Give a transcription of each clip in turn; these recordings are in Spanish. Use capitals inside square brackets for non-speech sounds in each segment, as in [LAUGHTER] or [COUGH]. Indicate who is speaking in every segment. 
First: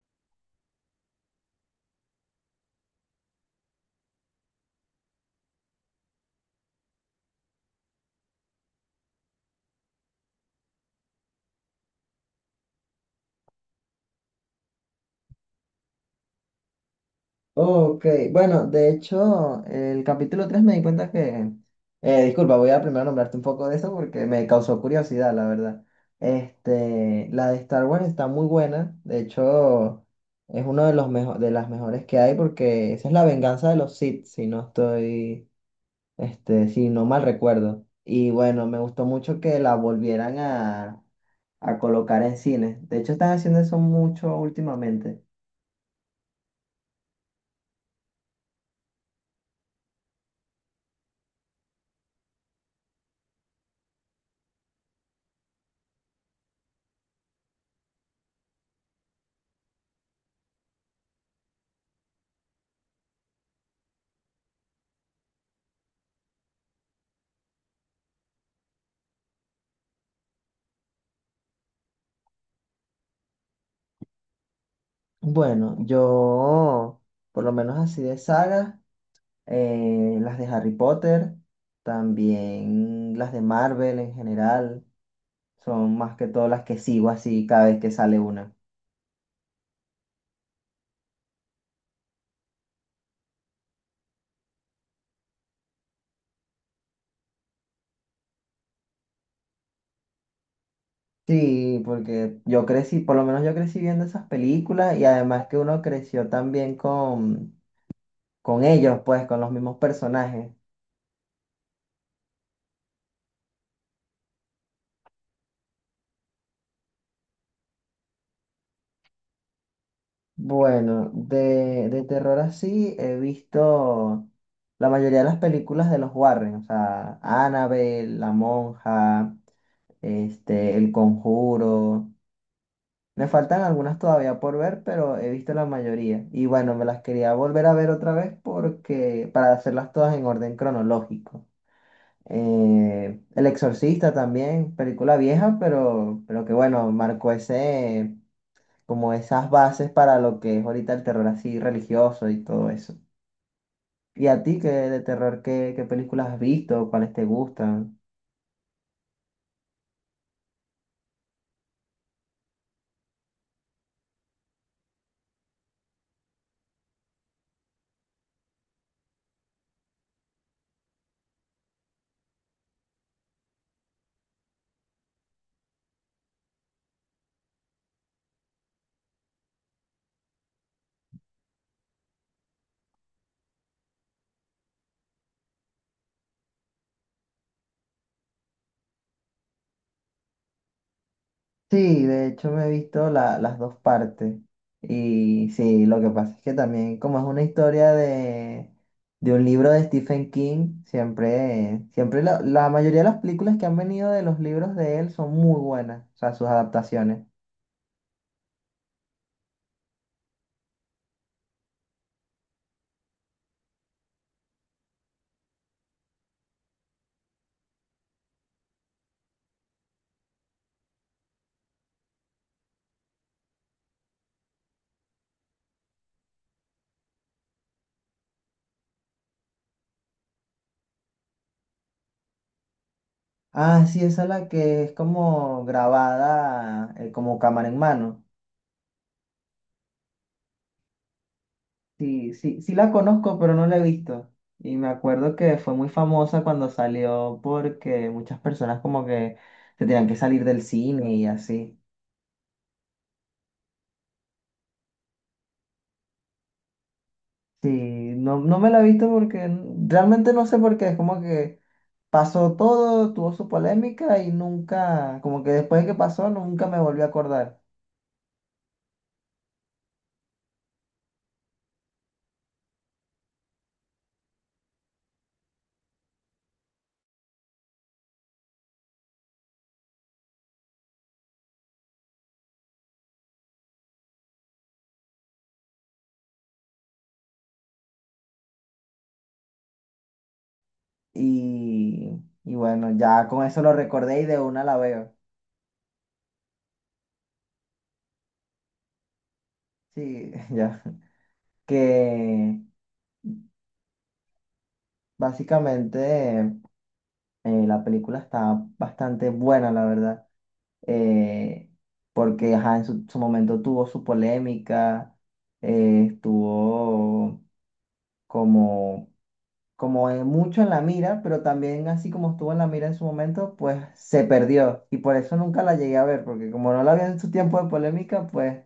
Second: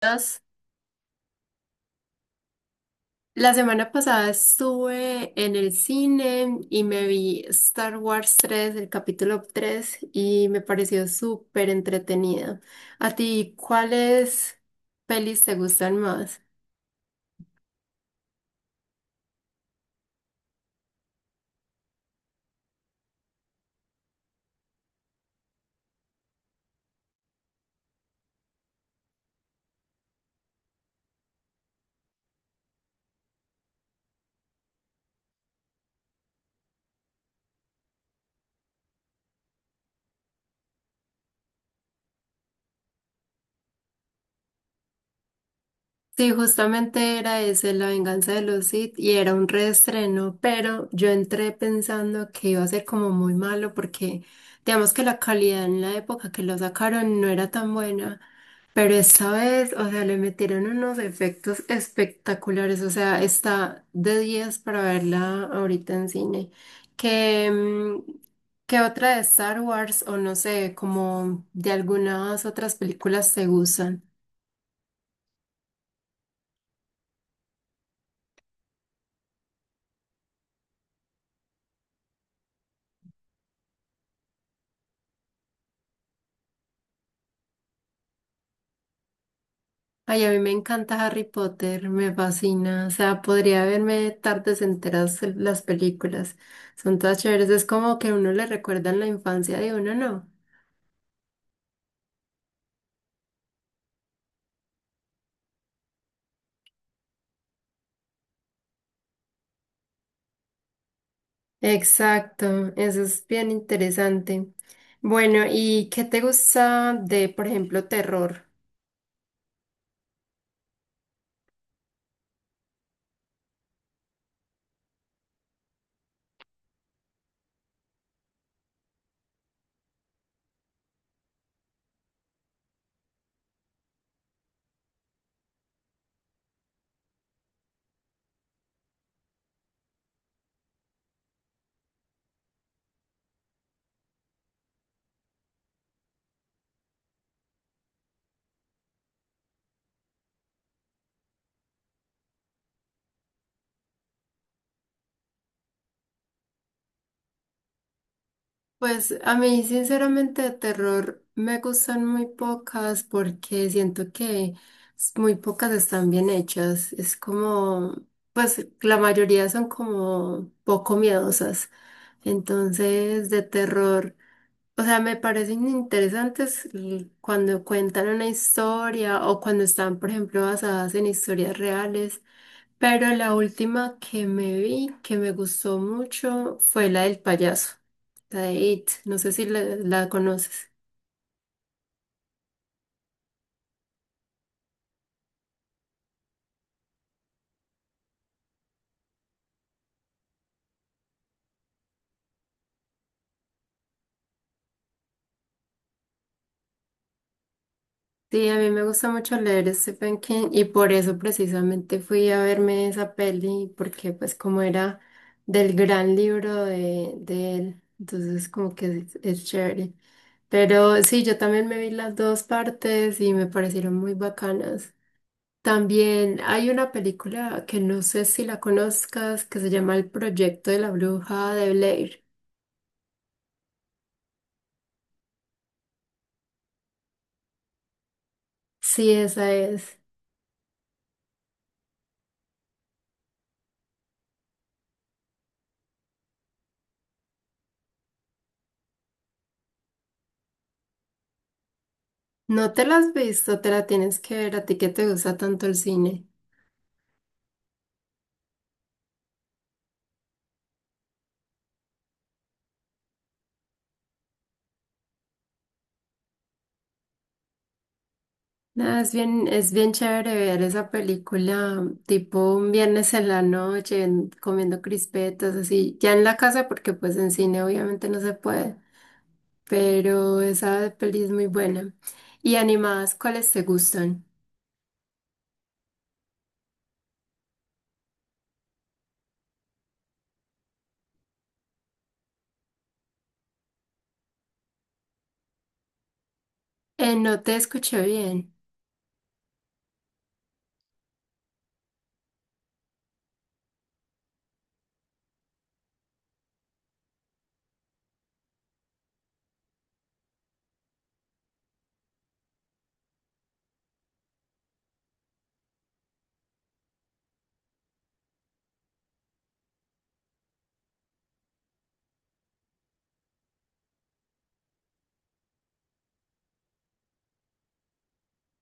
Speaker 1: Entonces, la semana pasada estuve en el cine y me vi Star Wars 3, el capítulo 3 y me pareció súper entretenida. ¿A ti cuáles pelis te gustan más?
Speaker 2: Ok, bueno, de hecho, el capítulo 3 me di cuenta que... disculpa, voy a primero nombrarte un poco de eso porque me causó curiosidad, la verdad. Este, la de Star Wars está muy buena, de hecho, es uno de de las mejores que hay porque esa es la venganza de los Sith, si no estoy, este, si no mal recuerdo. Y bueno, me gustó mucho que la volvieran a colocar en cines. De hecho, están haciendo eso mucho últimamente.
Speaker 1: Sí, justamente era ese, La venganza de los Sith, y era un reestreno, pero yo entré pensando que iba a ser como muy malo porque digamos que la calidad en la época que lo sacaron no era tan buena. Pero esta vez, o sea, le metieron unos efectos espectaculares, o sea, está de 10 para verla ahorita en cine. Que, ¿que otra de Star Wars o no sé, como de algunas otras películas te gustan?
Speaker 2: Bueno, yo, por lo menos así de sagas, las de Harry Potter, también las de Marvel en general, son más que todo las que sigo así cada vez que sale una.
Speaker 1: Ay, a mí me encanta Harry Potter, me fascina, o sea, podría verme tardes enteras las películas, son todas chéveres, es como que a uno le recuerdan la infancia de uno, ¿no?
Speaker 2: Sí, porque yo crecí, por lo menos yo crecí viendo esas películas y además que uno creció también con ellos, pues, con los mismos personajes.
Speaker 1: Exacto, eso es bien interesante. Bueno, ¿y qué te gusta de, por ejemplo, terror?
Speaker 2: Bueno, de terror así he visto la mayoría de las películas de los Warren, o sea, Annabelle, La Monja, este, El Conjuro. Me faltan algunas todavía por ver, pero he visto la mayoría. Y bueno, me las quería volver a ver otra vez porque para hacerlas todas en orden cronológico. El Exorcista también, película vieja, pero que bueno, marcó ese como esas bases para lo que es ahorita el terror así religioso y todo eso. ¿Y a ti qué de terror, qué, qué películas has visto? ¿Cuáles te gustan?
Speaker 1: Pues a mí, sinceramente, de terror me gustan muy pocas porque siento que muy pocas están bien hechas. Es como, pues la mayoría son como poco miedosas. Entonces, de terror. O sea, me parecen interesantes cuando cuentan una historia o cuando están, por ejemplo, basadas en historias reales. Pero la última que me vi, que me gustó mucho, fue la del payaso, la de It. No sé si la conoces.
Speaker 2: Sí, de hecho me he visto las dos partes. Y sí, lo que pasa es que también como es una historia de un libro de Stephen King, siempre, siempre la mayoría de las películas que han venido de los libros de él son muy buenas, o sea, sus adaptaciones.
Speaker 1: Sí, a mí me gusta mucho leer a Stephen King y por eso precisamente fui a verme esa peli, porque pues como era del gran libro de él, entonces como que es chévere. Pero sí, yo también me vi las dos partes y me parecieron muy bacanas. También hay una película que no sé si la conozcas, que se llama El Proyecto de la Bruja de Blair.
Speaker 2: Ah, sí, esa es la que es como grabada, como cámara en mano.
Speaker 1: Sí, esa es.
Speaker 2: Sí, sí, sí la conozco, pero no la he visto. Y me acuerdo que fue muy famosa cuando salió porque muchas personas como que se tenían que salir del cine y así.
Speaker 1: No te la has visto, te la tienes que ver, a ti que te gusta tanto el cine.
Speaker 2: Sí, no, no me la he visto porque realmente no sé por qué. Es como que pasó todo, tuvo su polémica y nunca, como que después de que pasó, nunca me volví a acordar.
Speaker 1: No, es bien chévere ver esa película tipo un viernes en la noche comiendo crispetas, así, ya en la casa porque pues en cine obviamente no se puede, pero esa peli es muy buena. Y animadas, ¿cuáles te gustan?
Speaker 2: Y, y bueno, ya con eso lo recordé y de una la veo.
Speaker 1: No te escuché bien.
Speaker 2: Sí, [LAUGHS] ya. Que básicamente... la película está bastante buena, la verdad, eh, porque ajá, en su momento tuvo su polémica, estuvo como, mucho en la mira, pero también así como estuvo en la mira en su momento, pues se perdió y por eso nunca la llegué a ver, porque como no la vi en su tiempo de polémica, pues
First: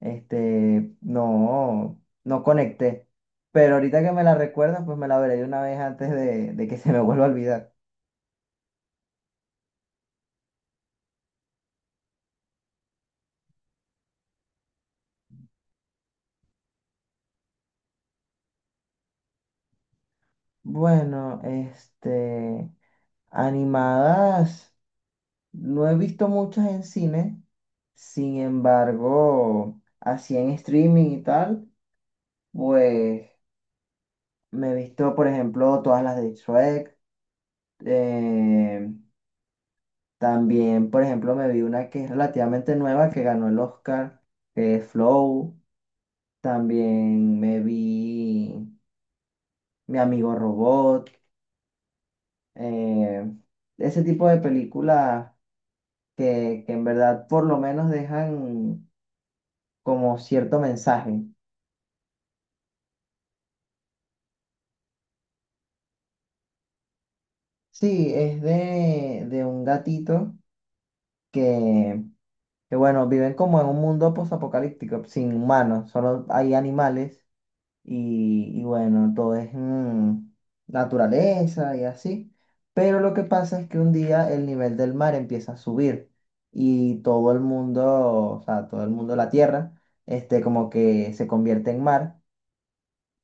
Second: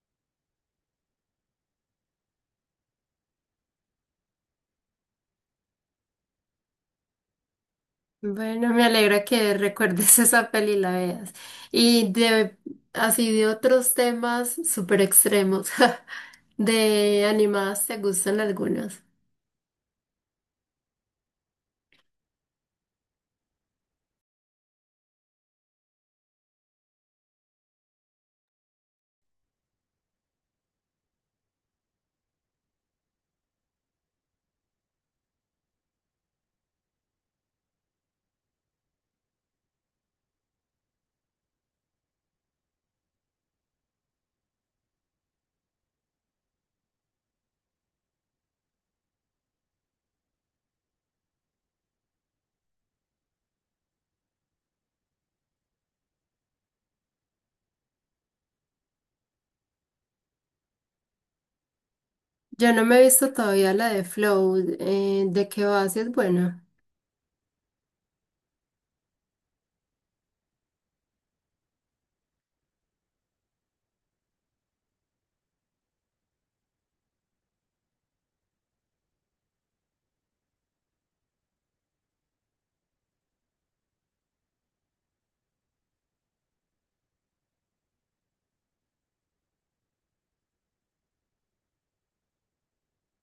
Speaker 2: este, no, no conecté. Pero ahorita que me la recuerdas, pues me la veré de una vez antes de que se me vuelva a olvidar.
Speaker 1: Bueno, me alegra que recuerdes [LAUGHS] esa peli y la veas. Y de, así de otros temas súper extremos, [LAUGHS] de animadas, ¿te gustan algunas?
Speaker 2: Bueno, este, animadas, no he visto muchas en cine, sin embargo, así en streaming y tal, pues me he visto, por ejemplo, todas las de Shrek, eh, también, por ejemplo, me vi una que es relativamente nueva, que ganó el Oscar, que es Flow, también me vi Mi Amigo Robot, eh, ese tipo de películas que en verdad por lo menos dejan como cierto mensaje.
Speaker 1: Yo no me he visto todavía la de Flow. Eh, ¿de qué va? Si es buena.
Speaker 2: Sí, es de un gatito que, que, bueno, viven como en un mundo posapocalíptico, sin humanos, solo hay animales y bueno, todo es naturaleza y así. Pero lo que pasa es que un día el nivel del mar empieza a subir y todo el mundo, o sea, todo el mundo, la tierra, este, como que se convierte en mar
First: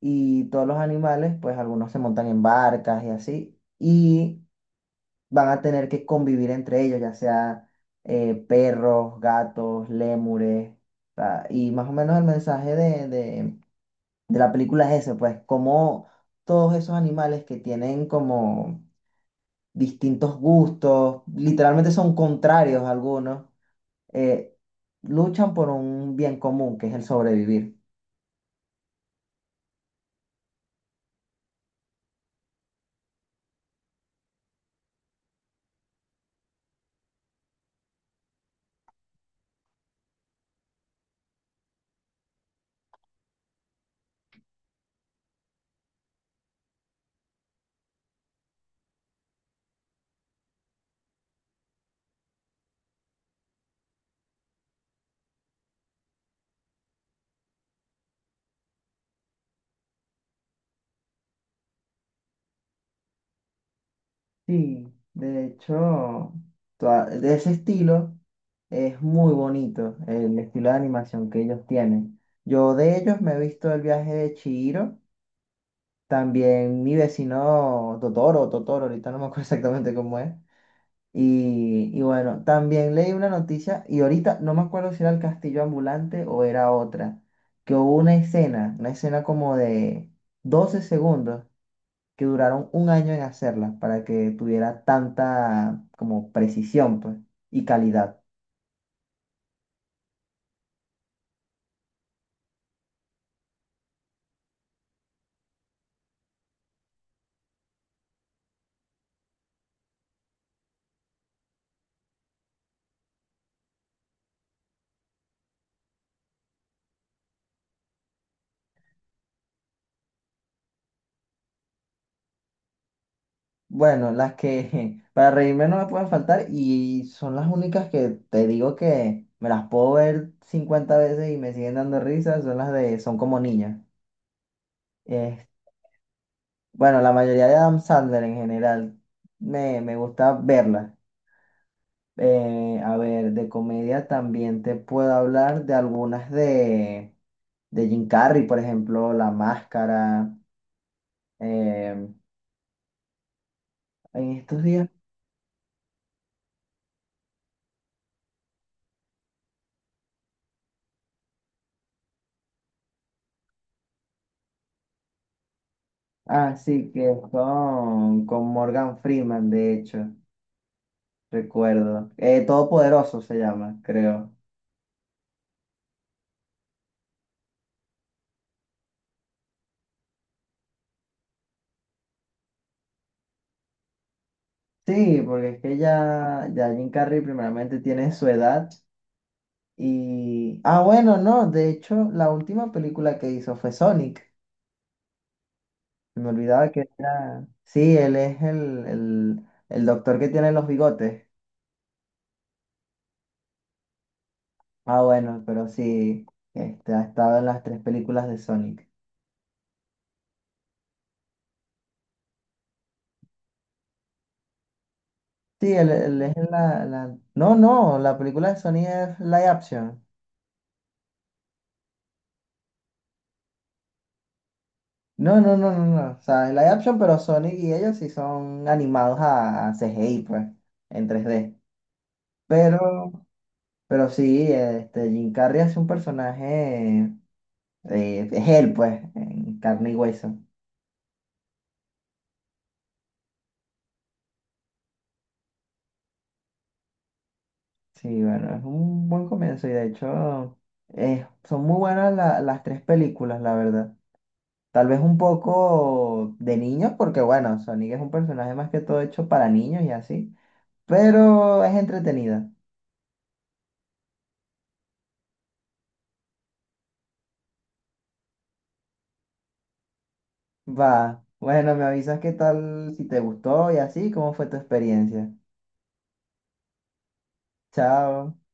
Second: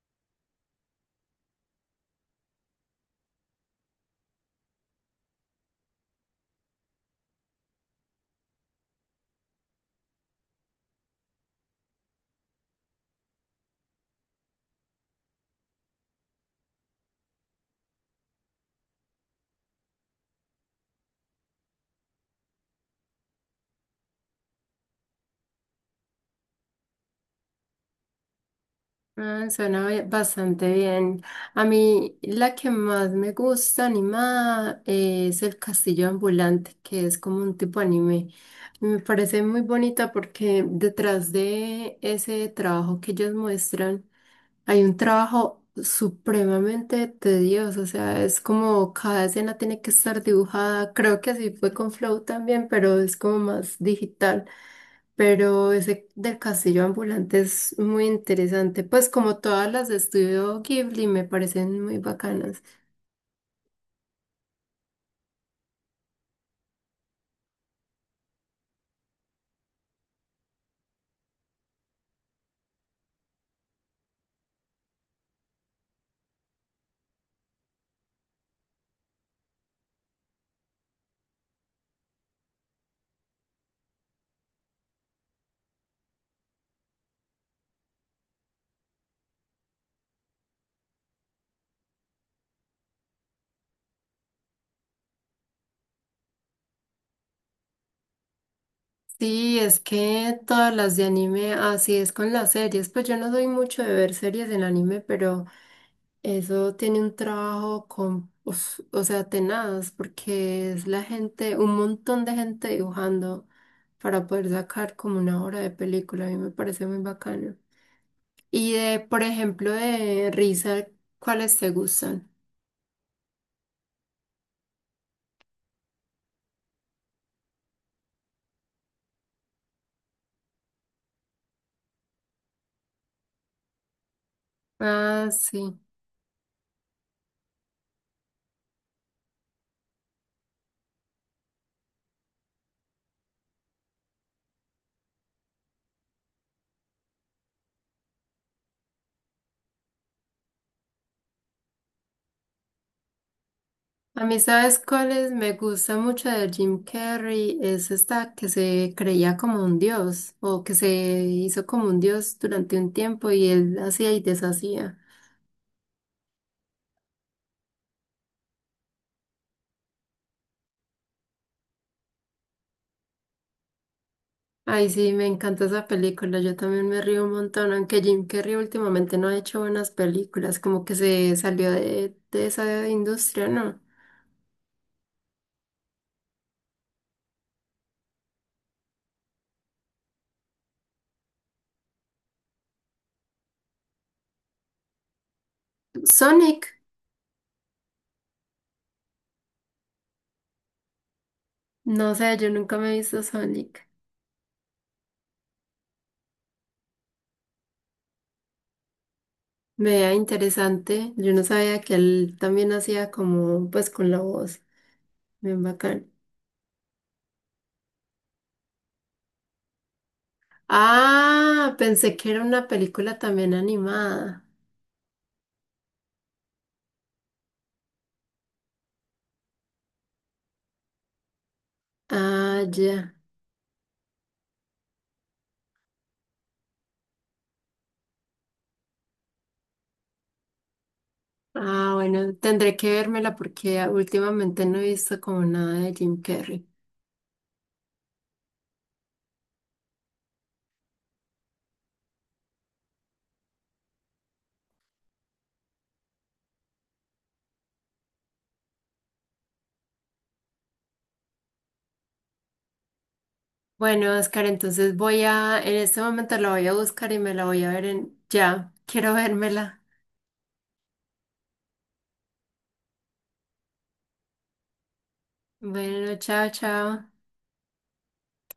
Speaker 2: y todos los animales, pues algunos se montan en barcas y así, y van a tener que convivir entre ellos, ya sea perros, gatos, lémures, o sea, y más o menos el mensaje de la película es ese, pues como todos esos animales que tienen como distintos gustos, literalmente son contrarios algunos, eh, luchan por un bien común, que es el sobrevivir.
Speaker 1: Ah, suena bastante bien. A mí la que más me gusta animada, es El Castillo Ambulante, que es como un tipo anime. Me parece muy bonita porque detrás de ese trabajo que ellos muestran hay un trabajo supremamente tedioso. O sea, es como cada escena tiene que estar dibujada. Creo que así fue con Flow también, pero es como más digital. Pero ese del castillo ambulante es muy interesante, pues como todas las de Estudio Ghibli me parecen muy bacanas.
Speaker 2: Sí, de hecho, de ese estilo es muy bonito el estilo de animación que ellos tienen. Yo de ellos me he visto el viaje de Chihiro, también mi vecino Totoro, Totoro, ahorita no me acuerdo [LAUGHS] exactamente cómo es. Y bueno, también leí una noticia y ahorita no me acuerdo si era el castillo ambulante o era otra, que hubo una escena como de 12 segundos que duraron un año en hacerlas para que tuviera tanta como precisión, pues, y calidad.
Speaker 1: Sí, es que todas las de anime, así es con las series, pues yo no soy mucho de ver series en anime, pero eso tiene un trabajo con, uf, o sea, tenaz, porque es la gente, un montón de gente dibujando para poder sacar como una hora de película, a mí me parece muy bacano. Y de, por ejemplo, de risa, ¿cuáles te gustan?
Speaker 2: Bueno, las que [LAUGHS] para reírme no me pueden faltar y son las únicas que te digo que me las puedo ver 50 veces y me siguen dando risas, son las de Son como niñas.
Speaker 1: Ah,
Speaker 2: Eh,
Speaker 1: sí.
Speaker 2: bueno, la mayoría de Adam Sandler en general me gusta verlas. A ver, de comedia también te puedo hablar de algunas de Jim Carrey, por ejemplo, La Máscara. Eh,
Speaker 1: A
Speaker 2: en
Speaker 1: mí,
Speaker 2: estos
Speaker 1: ¿sabes
Speaker 2: días.
Speaker 1: cuáles me gusta mucho de Jim Carrey? Es esta que se creía como un dios o que se hizo como un dios durante un tiempo y él hacía y deshacía.
Speaker 2: Ah, sí, que es con Morgan Freeman, de hecho, recuerdo. Todopoderoso se llama, creo.
Speaker 1: Ay, sí, me encanta esa película. Yo también me río un montón, aunque Jim Carrey últimamente no ha hecho buenas películas, como que se salió de esa industria, ¿no?
Speaker 2: Sí, porque es que ya Jim Carrey primeramente tiene su edad y... Ah, bueno, no, de hecho, la última película que hizo fue Sonic. Me olvidaba
Speaker 1: Sonic,
Speaker 2: que era... Sí, él es el doctor que tiene los bigotes.
Speaker 1: no sé, yo nunca me he visto Sonic.
Speaker 2: Ah, bueno, pero sí, este, ha estado en las tres películas de Sonic.
Speaker 1: Vea, interesante. Yo no sabía que él también hacía como, pues, con la voz. Bien
Speaker 2: Sí, el
Speaker 1: bacán.
Speaker 2: el es la... No, no, la película de Sony es live action.
Speaker 1: Ah, pensé que era una película también animada.
Speaker 2: No, no, no, no, no. O sea, es live action, pero Sony y ellos sí son animados a CGI, pues, en 3D.
Speaker 1: Ah,
Speaker 2: Pero,
Speaker 1: ya.
Speaker 2: pero sí, este, Jim Carrey es un personaje, es él, pues, en carne y hueso.
Speaker 1: Ah, bueno, tendré que vérmela porque últimamente no he visto como nada de Jim Carrey.
Speaker 2: Sí, bueno, es un buen comienzo y de hecho son muy buenas las tres películas, la verdad. Tal vez un poco de niños, porque bueno, Sonic es un personaje más que todo hecho para niños y así, pero es entretenida.
Speaker 1: Bueno, Oscar, entonces voy a, en este momento la voy a buscar y me la voy a ver en, ya, quiero vérmela.
Speaker 2: Va, bueno, me avisas qué tal, si te gustó y así, cómo fue tu experiencia.
Speaker 1: Bueno, chao, chao.
Speaker 2: Chao.